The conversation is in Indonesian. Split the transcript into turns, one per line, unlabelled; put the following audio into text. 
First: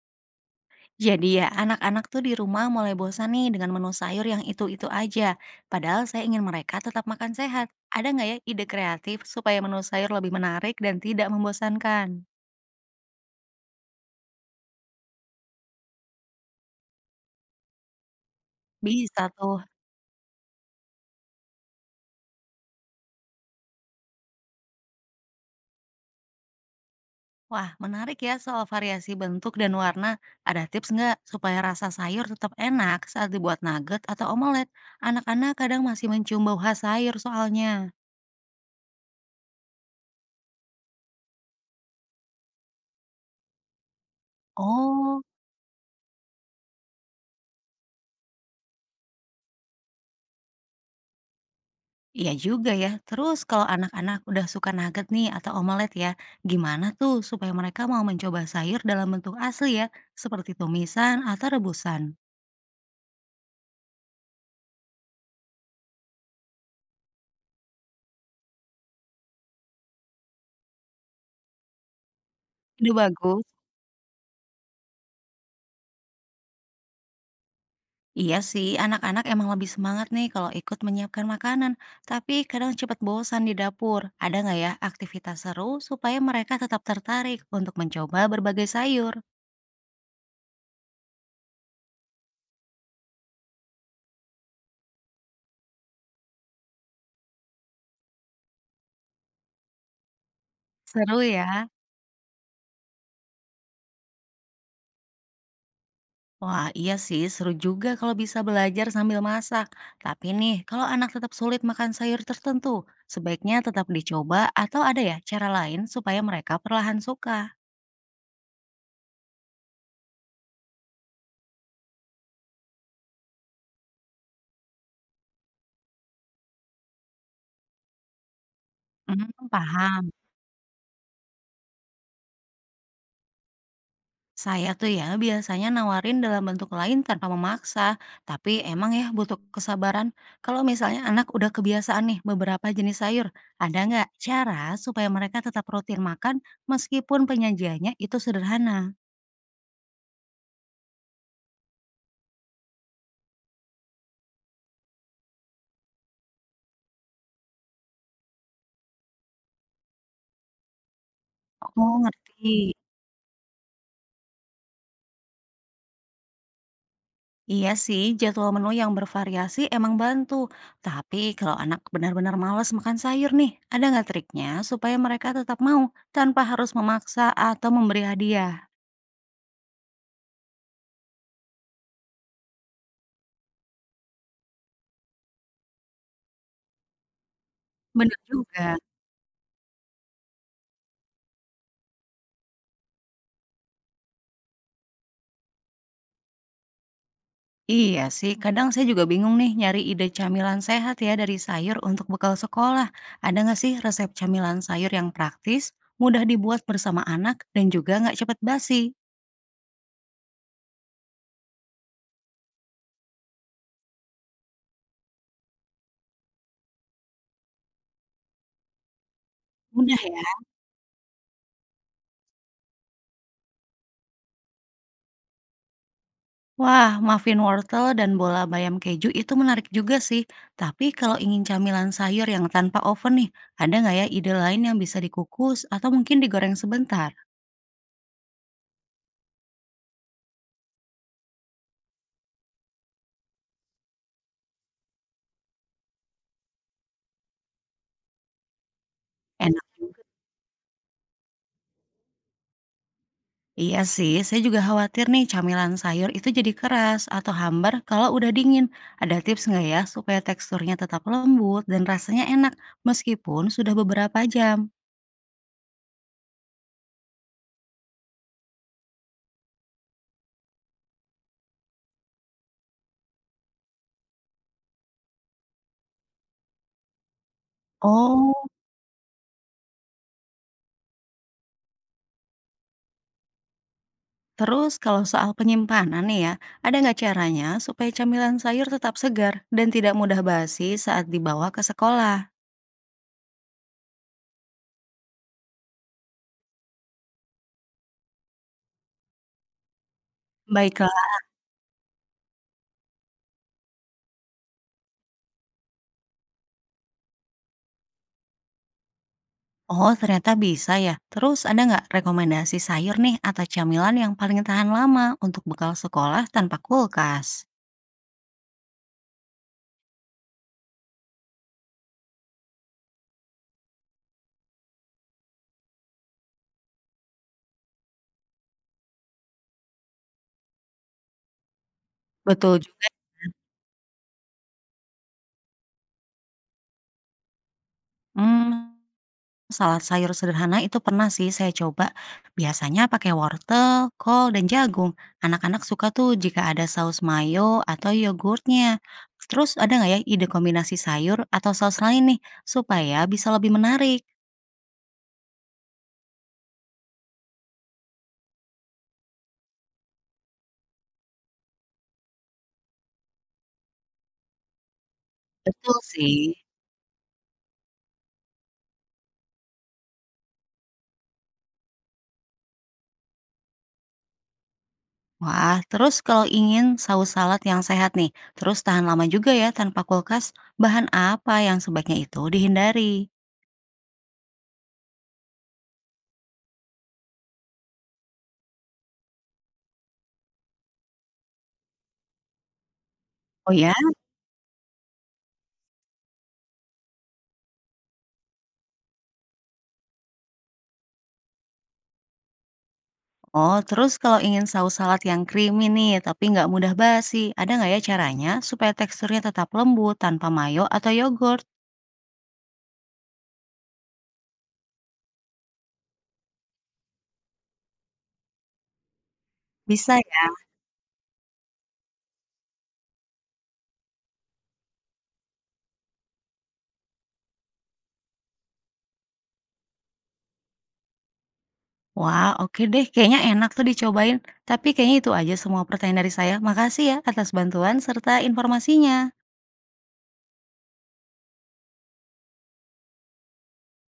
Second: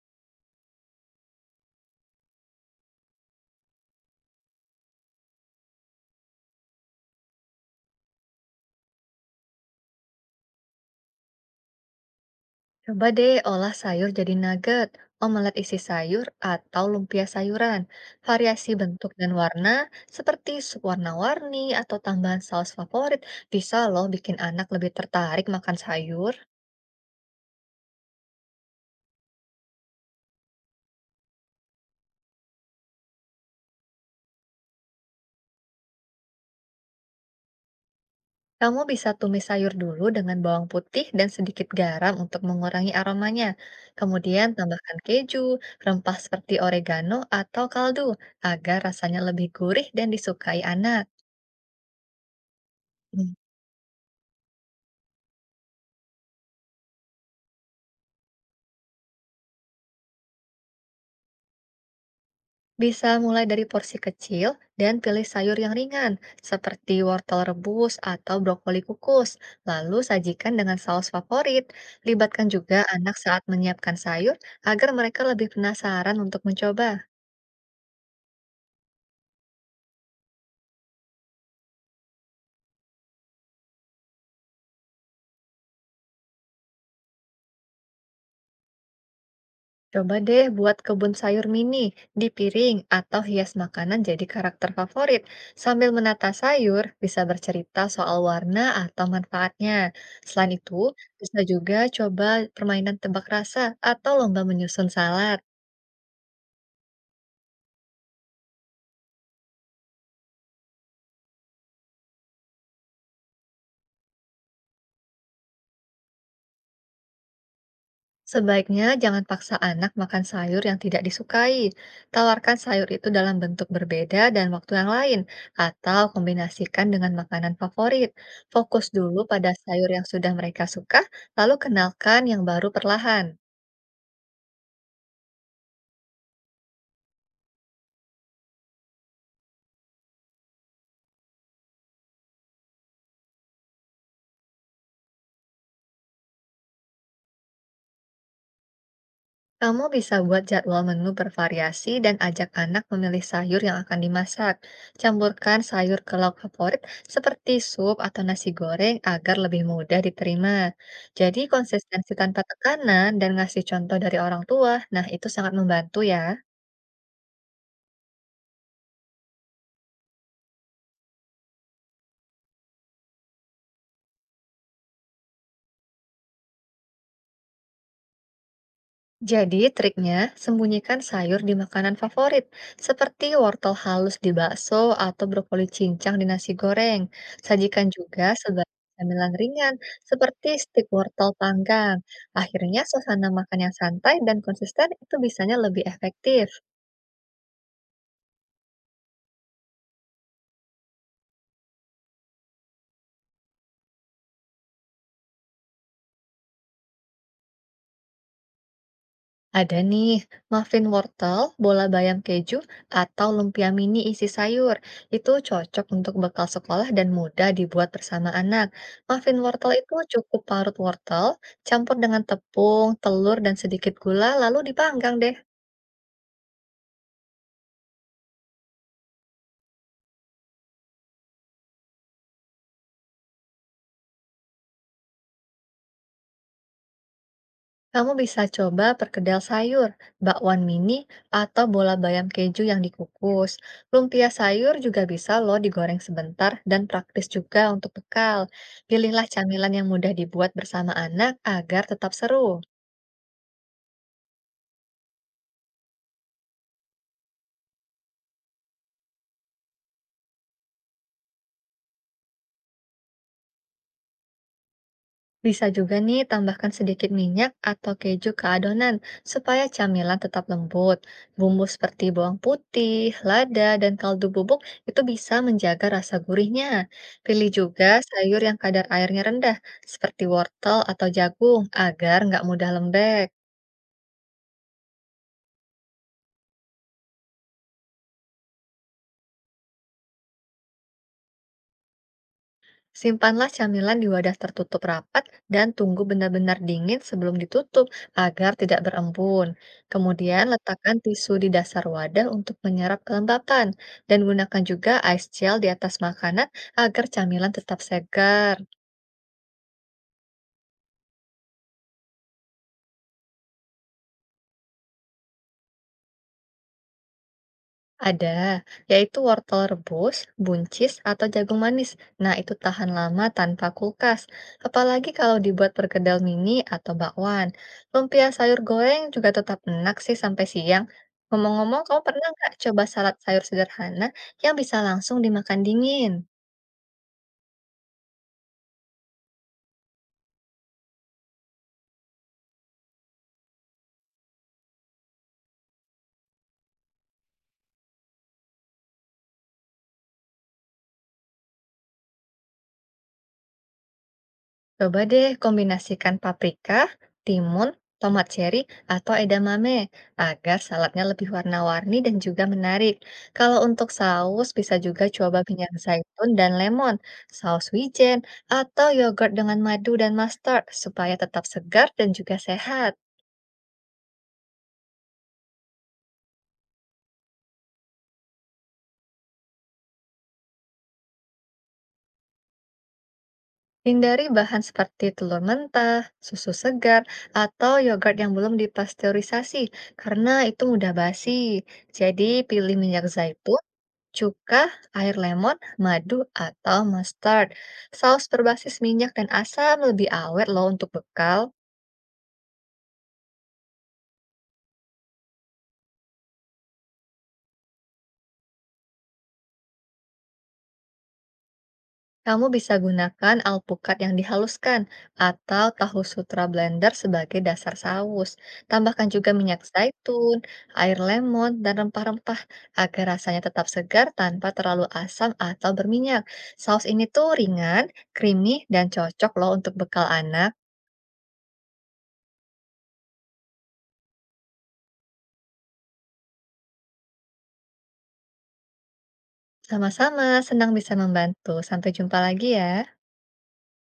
Jadi ya, anak-anak tuh di rumah mulai bosan nih dengan menu sayur yang itu-itu aja. Padahal saya ingin mereka tetap makan sehat. Ada nggak ya ide kreatif supaya menu sayur lebih menarik dan tidak membosankan?
Coba deh olah sayur jadi nugget, omelet isi sayur, atau lumpia sayuran. Variasi bentuk
Bisa
dan
tuh.
warna, seperti sup warna-warni atau tambahan saus favorit, bisa loh bikin anak lebih tertarik makan sayur.
Wah, menarik ya soal variasi bentuk dan warna. Ada tips nggak supaya rasa sayur tetap enak saat dibuat nugget atau omelet? Anak-anak kadang masih mencium bau khas sayur soalnya.
Kamu bisa tumis sayur dulu dengan bawang putih dan sedikit garam untuk mengurangi aromanya. Kemudian tambahkan
Oh,
keju, rempah seperti oregano atau kaldu, agar rasanya lebih gurih dan disukai anak.
iya juga ya. Terus kalau anak-anak udah suka nugget nih atau omelet ya, gimana tuh supaya mereka mau mencoba sayur dalam bentuk asli ya, seperti tumisan atau rebusan?
Bisa mulai dari porsi kecil dan pilih sayur yang ringan, seperti wortel rebus atau brokoli kukus. Lalu sajikan dengan saus favorit. Libatkan juga
Ide
anak saat
bagus.
menyiapkan sayur agar mereka lebih penasaran untuk mencoba.
Iya sih, anak-anak emang lebih semangat nih kalau ikut menyiapkan makanan, tapi kadang cepat bosan di dapur. Ada nggak ya aktivitas seru supaya mereka tetap tertarik untuk mencoba berbagai sayur?
Coba deh buat kebun sayur mini di piring atau hias makanan jadi karakter favorit. Sambil menata sayur, bisa bercerita soal warna atau manfaatnya. Selain itu,
Seru
bisa
ya.
juga coba permainan tebak rasa atau lomba menyusun salad.
Wah, iya sih, seru juga kalau bisa belajar sambil masak. Tapi nih, kalau anak tetap sulit makan sayur tertentu, sebaiknya tetap dicoba atau ada ya cara lain supaya mereka perlahan suka.
Sebaiknya jangan paksa anak makan sayur yang tidak disukai. Tawarkan sayur itu dalam bentuk berbeda dan waktu yang lain, atau kombinasikan dengan makanan favorit. Fokus dulu
Hmm,
pada sayur yang
paham.
sudah mereka suka, lalu kenalkan yang baru perlahan.
Saya tuh ya biasanya nawarin dalam bentuk lain tanpa memaksa, tapi emang ya butuh kesabaran. Kalau misalnya anak udah kebiasaan nih beberapa jenis sayur, ada nggak cara supaya mereka tetap rutin makan meskipun penyajiannya itu sederhana?
Kamu bisa buat jadwal menu bervariasi dan ajak anak memilih sayur yang akan dimasak. Campurkan sayur ke lauk favorit seperti sup atau nasi goreng agar lebih mudah diterima. Jadi
Oh,
konsistensi tanpa
ngerti.
tekanan dan ngasih contoh dari orang tua, nah itu sangat membantu ya.
Iya sih, jadwal menu yang bervariasi emang bantu. Tapi kalau anak benar-benar malas makan sayur nih, ada nggak triknya supaya mereka tetap mau tanpa harus memaksa atau memberi hadiah?
Jadi triknya sembunyikan sayur di makanan favorit, seperti wortel halus di bakso atau brokoli cincang di nasi goreng. Sajikan
Bener
juga sebagai
juga.
camilan ringan, seperti stik wortel panggang. Akhirnya suasana makan yang santai dan konsisten itu bisanya lebih efektif.
Iya sih, kadang saya juga bingung nih nyari ide camilan sehat ya dari sayur untuk bekal sekolah. Ada nggak sih resep camilan sayur yang praktis, mudah dibuat bersama anak, dan juga nggak cepat basi?
Ada nih, muffin wortel, bola bayam keju, atau lumpia mini isi sayur. Itu cocok untuk bekal sekolah dan mudah dibuat bersama anak. Muffin wortel itu
Mudah ya?
cukup parut wortel, campur dengan tepung, telur, dan sedikit gula, lalu dipanggang deh.
Wah, muffin wortel dan bola bayam keju itu menarik juga sih. Tapi kalau ingin camilan sayur yang tanpa oven nih, ada nggak ya ide lain yang bisa dikukus atau mungkin digoreng sebentar?
Kamu bisa coba perkedel sayur, bakwan mini, atau bola bayam keju yang dikukus. Lumpia sayur juga bisa loh digoreng sebentar dan praktis juga untuk bekal. Pilihlah
Enak.
camilan yang mudah dibuat bersama anak agar tetap seru.
Iya sih, saya juga khawatir nih camilan sayur itu jadi keras atau hambar kalau udah dingin. Ada tips nggak ya supaya teksturnya tetap lembut dan rasanya enak meskipun sudah beberapa jam?
Bisa juga nih tambahkan sedikit minyak atau keju ke adonan supaya camilan tetap lembut. Bumbu seperti bawang putih, lada, dan kaldu bubuk itu bisa menjaga rasa gurihnya. Pilih juga
Oh.
sayur yang kadar airnya rendah seperti wortel atau jagung agar nggak mudah lembek.
Terus kalau soal penyimpanan nih ya, ada nggak caranya supaya camilan sayur tetap segar dan tidak mudah basi saat dibawa ke sekolah?
Simpanlah camilan di wadah tertutup rapat dan tunggu benar-benar dingin sebelum ditutup agar tidak berembun. Kemudian letakkan
Baiklah.
tisu di dasar wadah untuk menyerap kelembapan dan gunakan juga ice gel di atas makanan agar camilan tetap segar.
Oh, ternyata bisa ya. Terus ada nggak rekomendasi sayur nih atau camilan yang paling tahan lama untuk bekal sekolah tanpa kulkas?
Ada, yaitu wortel rebus, buncis, atau jagung manis. Nah, itu tahan lama tanpa kulkas. Apalagi kalau dibuat perkedel mini atau bakwan. Lumpia sayur goreng juga tetap enak sih sampai siang. Ngomong-ngomong, kamu pernah nggak
Betul
coba
juga.
salad sayur sederhana yang bisa langsung dimakan dingin?
Hmm, salad sayur sederhana itu pernah sih saya coba. Biasanya pakai wortel, kol, dan jagung. Anak-anak suka tuh jika ada saus mayo atau yogurtnya. Terus ada nggak ya ide kombinasi sayur atau saus lain nih supaya bisa lebih menarik?
Coba deh kombinasikan paprika, timun, tomat cherry, atau edamame agar saladnya lebih warna-warni dan juga menarik. Kalau untuk saus, bisa juga coba minyak
Betul sih.
zaitun dan lemon, saus wijen, atau yogurt dengan madu dan mustard supaya tetap segar dan juga sehat.
Wah, terus kalau ingin saus salad yang sehat nih, terus tahan lama juga ya tanpa kulkas, bahan apa yang sebaiknya itu dihindari?
Hindari bahan seperti telur mentah, susu segar, atau yogurt yang belum dipasteurisasi karena itu mudah basi. Jadi pilih minyak
Oh
zaitun,
ya.
cuka, air lemon, madu, atau mustard. Saus berbasis minyak dan asam lebih awet loh untuk bekal.
Oh, terus kalau ingin saus salad yang creamy nih, tapi nggak mudah basi, ada nggak ya caranya supaya teksturnya tetap lembut tanpa mayo atau yogurt?
Kamu bisa gunakan alpukat yang dihaluskan atau tahu sutra blender sebagai dasar saus. Tambahkan juga minyak
Bisa ya?
zaitun, air lemon, dan rempah-rempah agar rasanya tetap segar tanpa terlalu asam atau berminyak. Saus ini tuh ringan, creamy, dan cocok loh untuk bekal anak.
Wah, oke deh, kayaknya enak tuh dicobain. Tapi kayaknya itu aja semua pertanyaan dari saya. Makasih ya atas bantuan serta informasinya.
Sama-sama, senang bisa membantu. Sampai jumpa lagi ya.